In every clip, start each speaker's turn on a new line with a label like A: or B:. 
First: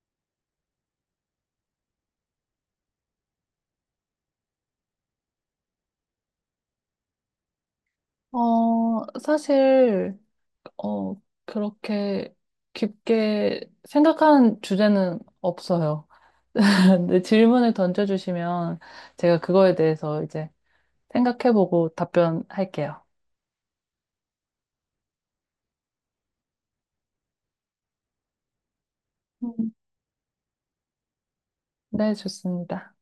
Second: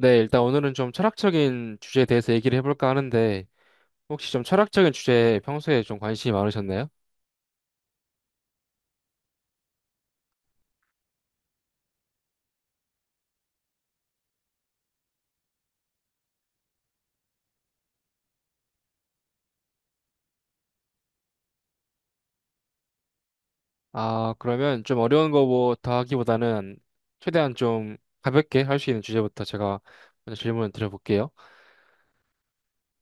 A: 네, 일단 오늘은 좀 철학적인 주제에 대해서 얘기를 해볼까 하는데, 혹시 좀 철학적인 주제에 평소에 좀 관심이 많으셨나요?
B: 사실, 어, 그렇게 깊게 생각한 주제는 없어요. 근데 질문을 던져주시면 제가 그거에 대해서 이제 생각해보고 답변할게요.
A: 아, 그러면 좀 어려운 거부터 하기보다는 최대한 좀 가볍게 할 수 있는 주제부터
B: 음.
A: 제가 먼저 질문을 드려볼게요.
B: 네, 좋습니다.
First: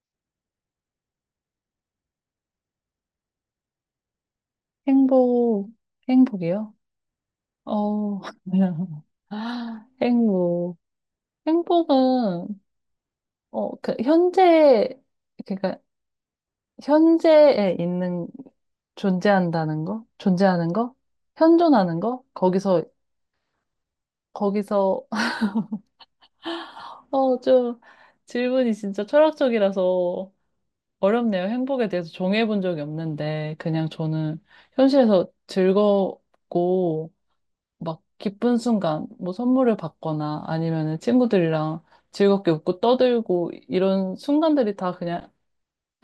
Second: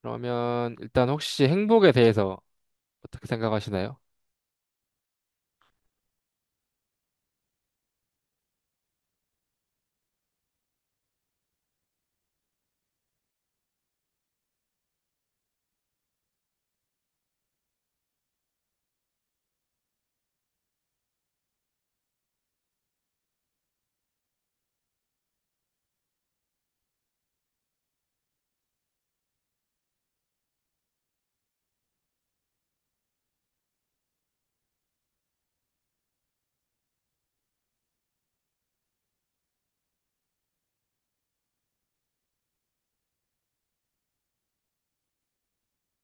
A: 그러면 일단 혹시 행복에 대해서 어떻게 생각하시나요?
B: 행복, 행복이요? 어, 행복. 행복은, 현재, 그러니까, 현재에 있는 존재한다는 거? 존재하는 거? 현존하는 거? 거기서, 좀, 질문이 진짜 철학적이라서 어렵네요. 행복에 대해서 정해본 적이 없는데, 그냥 저는 현실에서 즐겁고, 막 기쁜 순간, 뭐 선물을 받거나 아니면은 친구들이랑 즐겁게 웃고 떠들고, 이런 순간들이 다 그냥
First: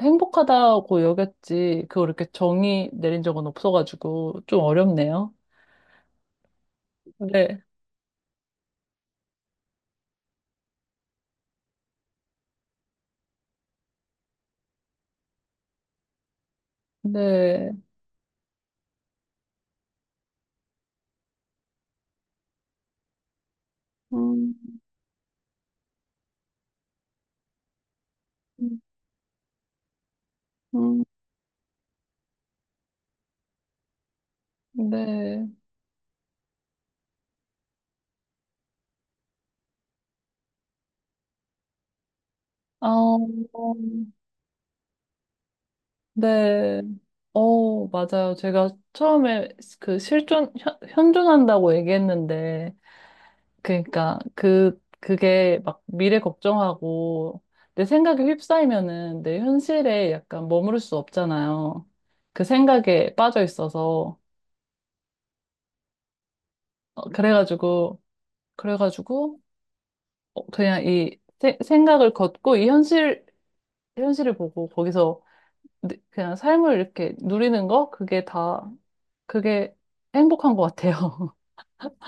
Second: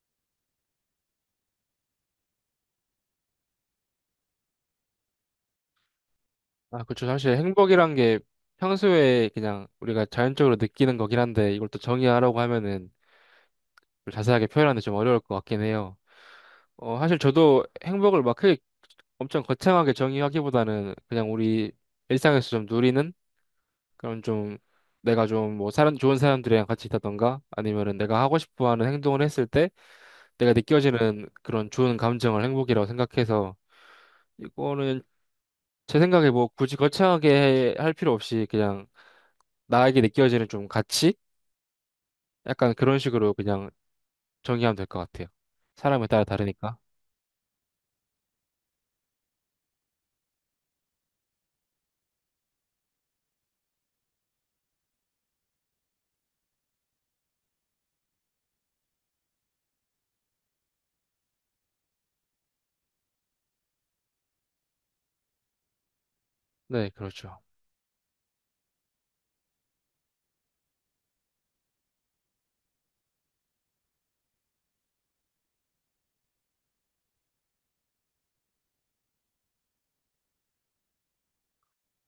B: 행복하다고 여겼지, 그걸 이렇게 정의 내린 적은 없어가지고, 좀 어렵네요.
A: 아, 그렇죠. 사실
B: 네.
A: 행복이란 게 평소에 그냥 우리가 자연적으로 느끼는 거긴 한데, 이걸 또 정의하라고 하면은 좀 자세하게 표현하는 게 좀 어려울 것 같긴 해요. 사실 저도
B: 네.
A: 행복을 막 크게 엄청 거창하게 정의하기보다는, 그냥 우리 일상에서 좀 누리는 그런
B: 음,
A: 좀, 내가 좀 뭐 사람 좋은 사람들이랑 같이 있다던가 아니면은 내가 하고 싶어
B: 음,
A: 하는 행동을 했을 때 내가
B: 음,
A: 느껴지는 그런 좋은 감정을 행복이라고 생각해서, 이거는
B: 네.
A: 제 생각에 뭐 굳이 거창하게 할 필요 없이 그냥 나에게 느껴지는 좀 가치? 약간
B: 아,
A: 그런 식으로 그냥
B: 어,
A: 정의하면 될 것 같아요. 사람에 따라 다르니까.
B: 네. 어, 맞아요. 제가 처음에 그 실존, 현존한다고 얘기했는데, 그러니까 그게 막 미래 걱정하고, 내 생각에 휩싸이면은 내 현실에 약간 머무를 수 없잖아요. 그 생각에 빠져 있어서.
A: 네,
B: 어,
A: 그렇죠.
B: 그래가지고, 그래가지고, 그냥 이 생각을 걷고, 이 현실, 현실을 보고, 거기서 네, 그냥 삶을 이렇게 누리는 거? 그게 다, 그게 행복한 것 같아요.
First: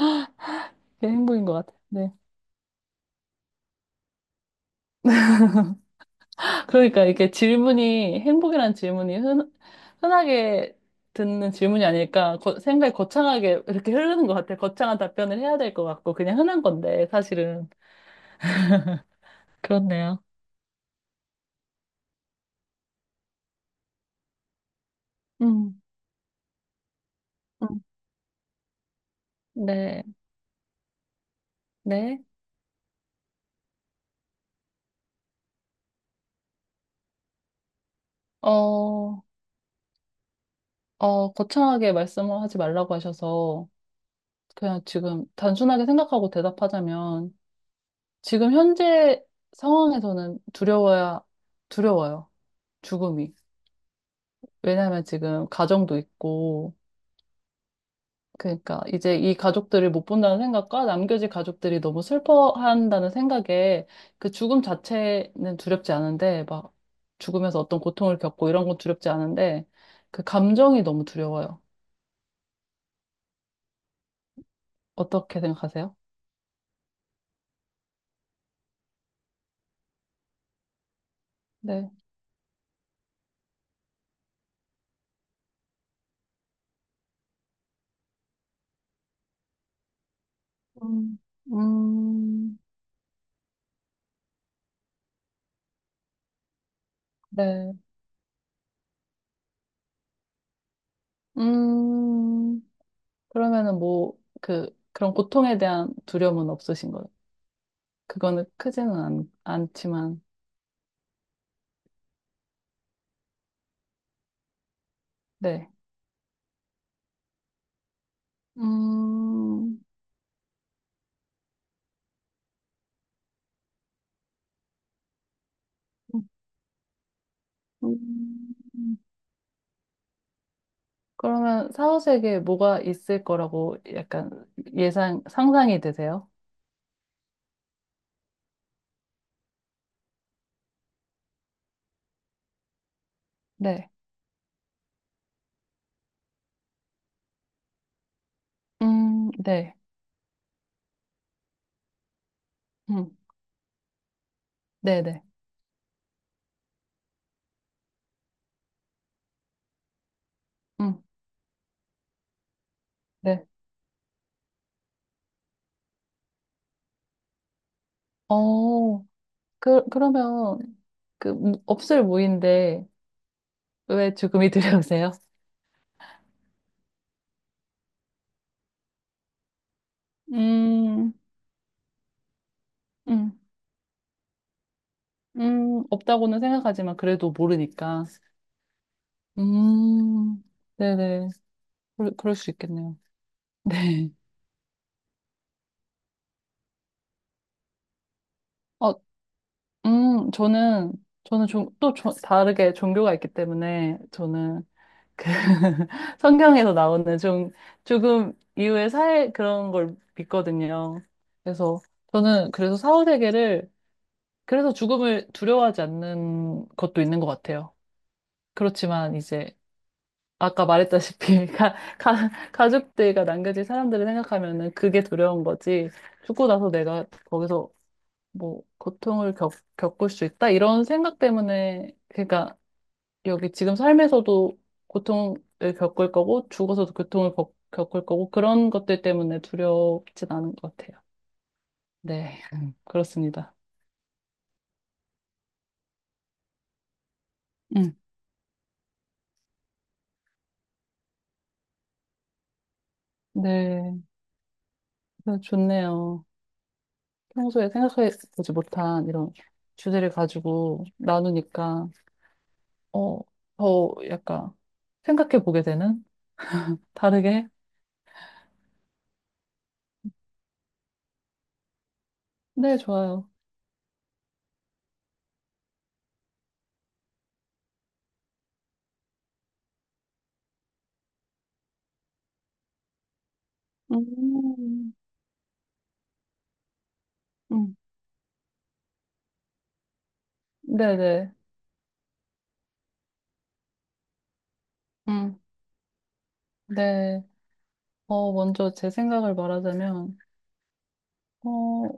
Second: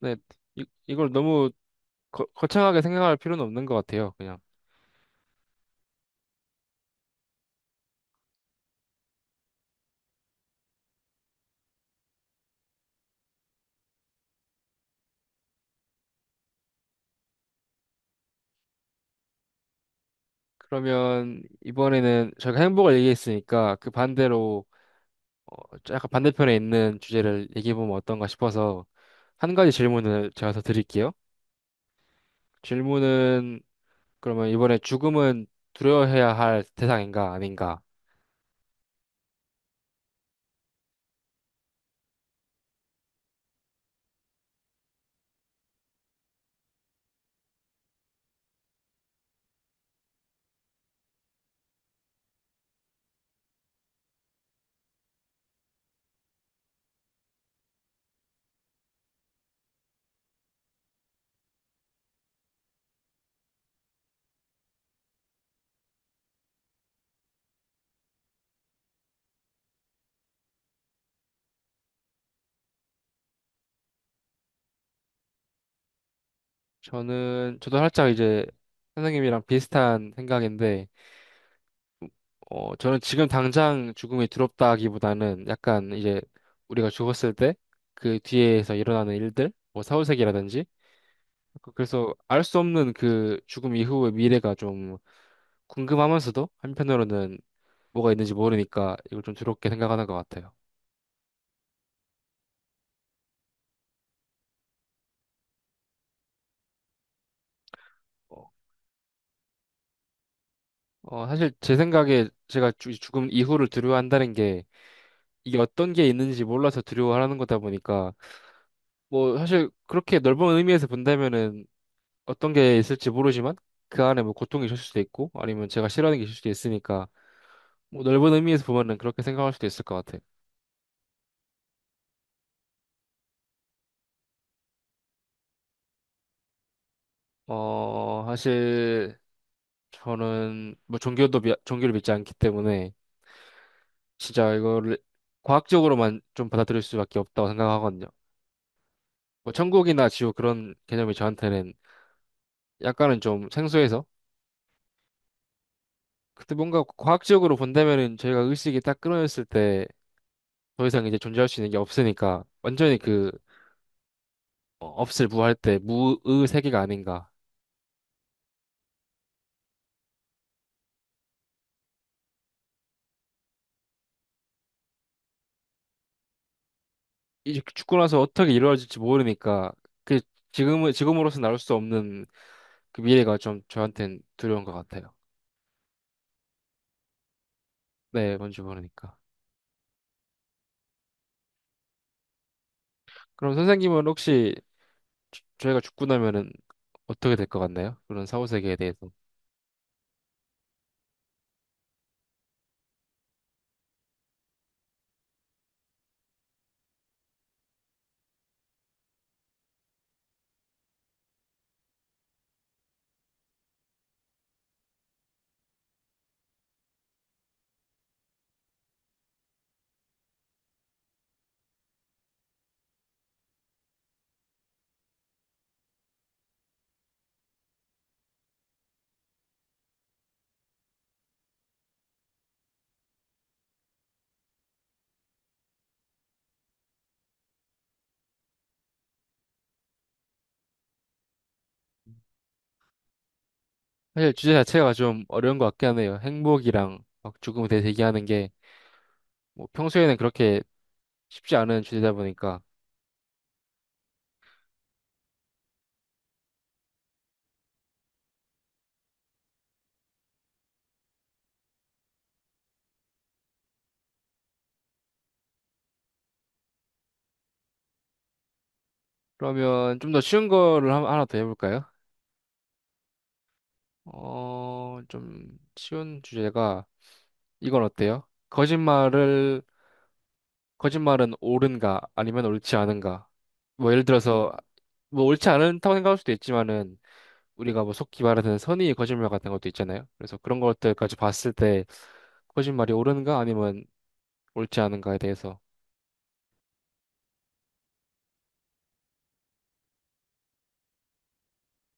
A: 네, 이,
B: 그게
A: 이걸
B: 행복인
A: 너무
B: 것 같아요. 네.
A: 거창하게 생각할 필요는 없는 것 같아요. 그냥.
B: 그러니까 이렇게 질문이, 행복이란 질문이 흔하게 듣는 질문이 아닐까, 생각이 거창하게 이렇게 흐르는 것 같아요. 거창한 답변을 해야 될 것 같고, 그냥 흔한 건데, 사실은. 그렇네요.
A: 그러면 이번에는 저희가 행복을 얘기했으니까 그 반대로,
B: 음,
A: 약간 반대편에 있는 주제를
B: 음.
A: 얘기해보면 어떤가 싶어서 한 가지
B: 네,
A: 질문을 제가 더 드릴게요.
B: 네.
A: 질문은, 그러면 이번에 죽음은 두려워해야 할 대상인가 아닌가?
B: 어, 거창하게 말씀을 하지 말라고 하셔서, 그냥 지금 단순하게 생각하고 대답하자면, 지금 현재 상황에서는 두려워야, 두려워요. 죽음이. 왜냐하면 지금 가정도 있고, 그러니까 이제 이 가족들을 못 본다는 생각과 남겨진 가족들이 너무 슬퍼한다는 생각에 그 죽음 자체는 두렵지 않은데, 막 죽으면서 어떤 고통을 겪고 이런 건 두렵지 않은데, 그 감정이 너무 두려워요. 어떻게 생각하세요?
A: 저는, 저도 살짝 이제 선생님이랑 비슷한 생각인데,
B: 네.
A: 저는 지금 당장 죽음이 두렵다기보다는 약간 이제 우리가 죽었을 때 그 뒤에서 일어나는 일들, 뭐 사후세계라든지,
B: 음,
A: 그래서 알 수
B: 음,
A: 없는 그 죽음 이후의 미래가 좀 궁금하면서도, 한편으로는
B: 네.
A: 뭐가 있는지 모르니까 이걸 좀 두렵게 생각하는 것 같아요.
B: 음. 그러면은 뭐, 그런 고통에 대한 두려움은 없으신 거예요? 그거는
A: 어,
B: 크지는 않지만,
A: 사실 제 생각에 제가 죽음 이후를 두려워한다는 게, 이게
B: 네.
A: 어떤 게 있는지 몰라서 두려워하는 거다 보니까, 뭐 사실
B: 음,
A: 그렇게 넓은 의미에서 본다면은, 어떤 게 있을지 모르지만 그 안에 뭐 고통이 있을 수도 있고 아니면 제가 싫어하는 게 있을 수도 있으니까, 뭐 넓은 의미에서
B: 음.
A: 보면은 그렇게 생각할 수도 있을 것 같아요.
B: 그러면 사후세계에 뭐가 있을 거라고 약간 예상, 상상이 되세요?
A: 사실 저는 뭐 종교도, 종교를 믿지 않기 때문에
B: 네.
A: 진짜 이거를 과학적으로만 좀 받아들일 수밖에 없다고 생각하거든요. 뭐
B: 네.
A: 천국이나 지옥 그런 개념이 저한테는
B: 음,
A: 약간은 좀 생소해서,
B: 네네.
A: 그때 뭔가 과학적으로 본다면은, 저희가 의식이 딱 끊어졌을 때 더
B: 음,
A: 이상 이제 존재할 수 있는 게 없으니까, 완전히 그,
B: 네.
A: 없을 무할 때 무의 세계가 아닌가.
B: 어, 그러면, 없을 무인데, 왜 죽음이 두려우세요?
A: 이제 죽고 나서 어떻게 이루어질지 모르니까, 그 지금은
B: 음,
A: 지금으로서 나올 수 없는 그 미래가
B: 음,
A: 좀 저한테는 두려운 것 같아요.
B: 없다고는 생각하지만 그래도 모르니까.
A: 네, 뭔지 모르니까.
B: 음, 네네. 그럴 수 있겠네요.
A: 그럼 선생님은
B: 네.
A: 혹시, 저희가 죽고 나면은 어떻게 될 것 같나요? 그런 사후 세계에
B: 어,
A: 대해서.
B: 음, 저는, 저는 좀, 다르게 종교가 있기 때문에, 저는, 그, 성경에서 나오는 좀, 조금 이후의 사회 그런 걸 믿거든요. 그래서, 저는 그래서 사후세계를, 그래서 죽음을 두려워하지 않는 것도 있는 것 같아요. 그렇지만, 이제, 아까 말했다시피 가족들과 남겨진 사람들을 생각하면은 그게 두려운 거지. 죽고 나서 내가 거기서 뭐 고통을 겪, 겪을 수 있다 이런 생각 때문에 그러니까 여기 지금 삶에서도 고통을 겪을 거고 죽어서도 고통을 겪을 거고 그런 것들 때문에 두렵진 않은 것 같아요. 네, 그렇습니다.
A: 사실 주제 자체가 좀 어려운 것 같긴 하네요. 행복이랑 막 죽음에 대해서
B: 음,
A: 얘기하는 게, 뭐 평소에는 그렇게 쉽지 않은 주제다 보니까.
B: 네, 그래서 좋네요. 평소에 생각해 보지 못한 이런 주제를 가지고 나누니까. 어, 더 약간 생각해 보게 되는? 다르게?
A: 그러면 좀 더 쉬운 거를 하나 더 해볼까요?
B: 네, 좋아요.
A: 좀 쉬운 주제가, 이건 어때요? 거짓말을 거짓말은 옳은가 아니면 옳지 않은가? 뭐 예를 들어서,
B: 음,
A: 뭐 옳지 않다고 생각할 수도 있지만은,
B: 음,
A: 우리가 뭐 속기 말하는 선의의 거짓말 같은 것도 있잖아요. 그래서 그런 것들까지
B: 네네.
A: 봤을 때 거짓말이 옳은가 아니면 옳지 않은가에
B: 음,
A: 대해서.
B: 네. 어, 먼저 제 생각을 말하자면, 어,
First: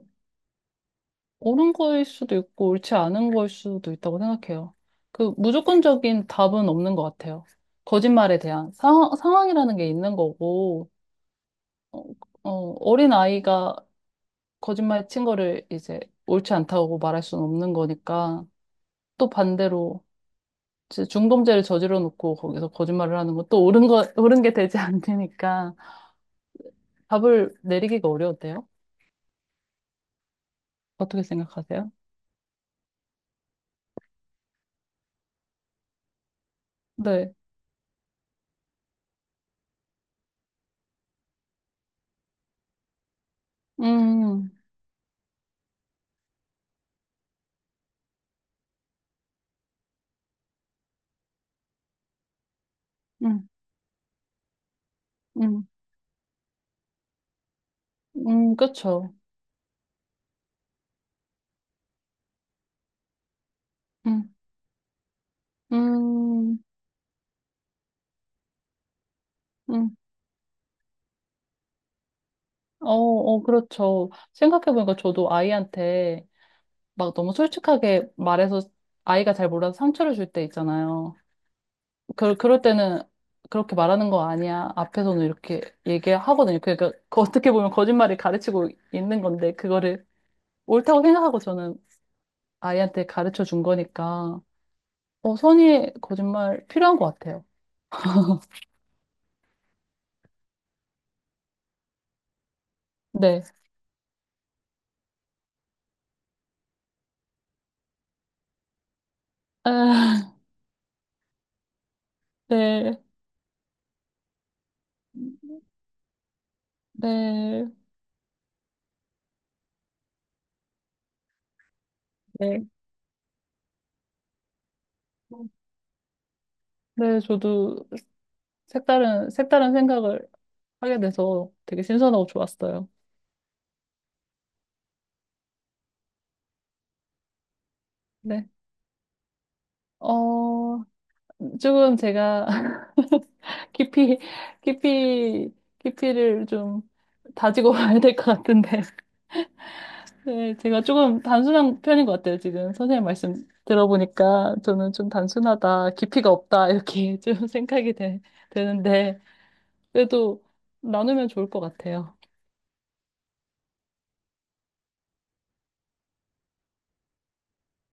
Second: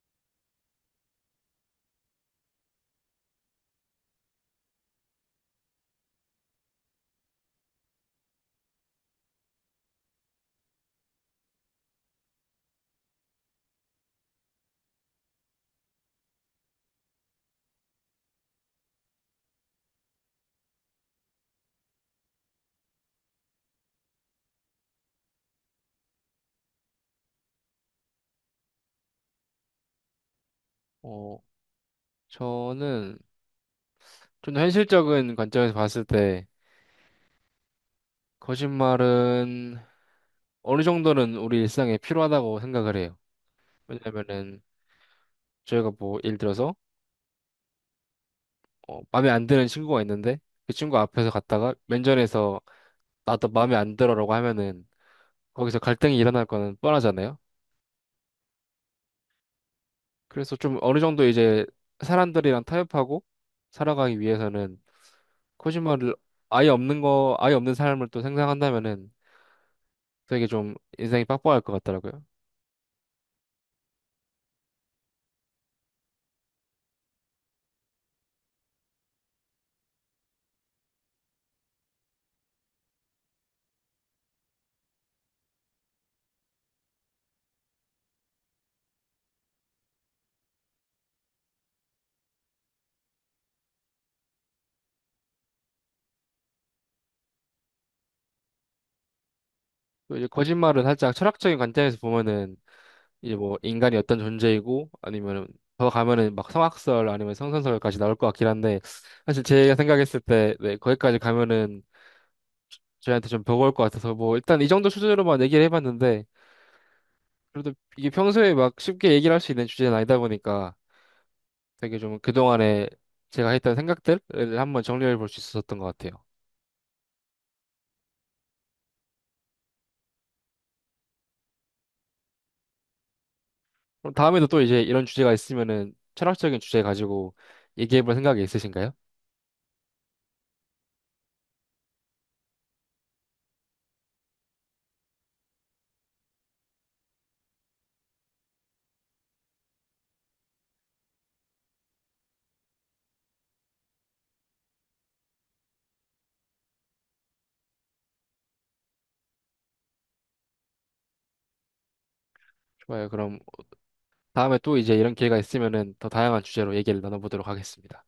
B: 옳은 거일 수도 있고, 옳지 않은 거일 수도 있다고 생각해요. 그, 무조건적인 답은 없는 것 같아요. 거짓말에 대한 상황, 상황이라는 게 있는 거고, 어, 어, 어린 아이가 거짓말 친 거를 이제 옳지 않다고 말할 수는 없는 거니까, 또 반대로, 중범죄를 저질러 놓고 거기서 거짓말을 하는 것도 옳은 거, 옳은 게 되지 않으니까 답을 내리기가 어려운데요? 어떻게
A: 어
B: 생각하세요?
A: 저는 좀 더 현실적인 관점에서 봤을 때
B: 네.
A: 거짓말은 어느 정도는 우리 일상에 필요하다고 생각을 해요.
B: 음,
A: 왜냐면은 저희가 뭐 예를 들어서, 마음에 안 드는 친구가 있는데 그 친구 앞에서 갔다가 면전에서
B: 음,
A: 나도 마음에 안 들어라고 하면은
B: 음,
A: 거기서 갈등이 일어날 거는 뻔하잖아요.
B: 그쵸.
A: 그래서 좀 어느 정도 이제 사람들이랑 타협하고 살아가기
B: 음,
A: 위해서는, 코지마를
B: 음,
A: 아예 없는 거, 아예 없는 사람을 또 생각한다면은
B: 음.
A: 되게 좀 인생이 빡빡할 것 같더라고요.
B: 그렇죠. 생각해보니까 저도 아이한테 막 너무 솔직하게 말해서 아이가 잘 몰라서 상처를 줄 때 있잖아요. 그럴 때는 그렇게 말하는 거 아니야. 앞에서는 이렇게 얘기하거든요. 그러니까 그 어떻게 보면 거짓말이 가르치고 있는 건데 그거를 옳다고 생각하고 저는 아이한테 가르쳐 준 거니까 어, 선의의 거짓말 필요한 것 같아요.
A: 또 이제 거짓말은 살짝 철학적인 관점에서 보면은, 이제
B: 네.
A: 뭐 인간이 어떤 존재이고 아니면은, 더 가면은 막 성악설 아니면 성선설까지 나올 것 같긴 한데, 사실 제가 생각했을
B: 아,
A: 때 네, 거기까지 가면은
B: 네.
A: 저희한테 좀 버거울 것 같아서 뭐 일단 이 정도 수준으로만 얘기를 해봤는데,
B: 네.
A: 그래도 이게 평소에 막 쉽게 얘기를 할 수 있는 주제는 아니다 보니까, 되게 좀
B: 네.
A: 그동안에 제가 했던 생각들을 한번 정리해 볼 수 있었던 것 같아요.
B: 네, 저도 색다른, 색다른 생각을 하게 돼서 되게 신선하고 좋았어요.
A: 그럼 다음에도 또 이제 이런 주제가 있으면은, 철학적인 주제 가지고 얘기해 볼 생각이
B: 네.
A: 있으신가요?
B: 어, 지금 제가 깊이, 깊이, 깊이를 좀 다지고 봐야 될 것 같은데. 네, 제가 조금 단순한 편인 것 같아요, 지금. 선생님 말씀 들어보니까 저는 좀 단순하다, 깊이가 없다, 이렇게 좀 생각이 되는데, 그래도 나누면 좋을 것 같아요.
A: 좋아요. 그럼 다음에 또 이제 이런 기회가 있으면은 더 다양한 주제로 얘기를 나눠보도록 하겠습니다.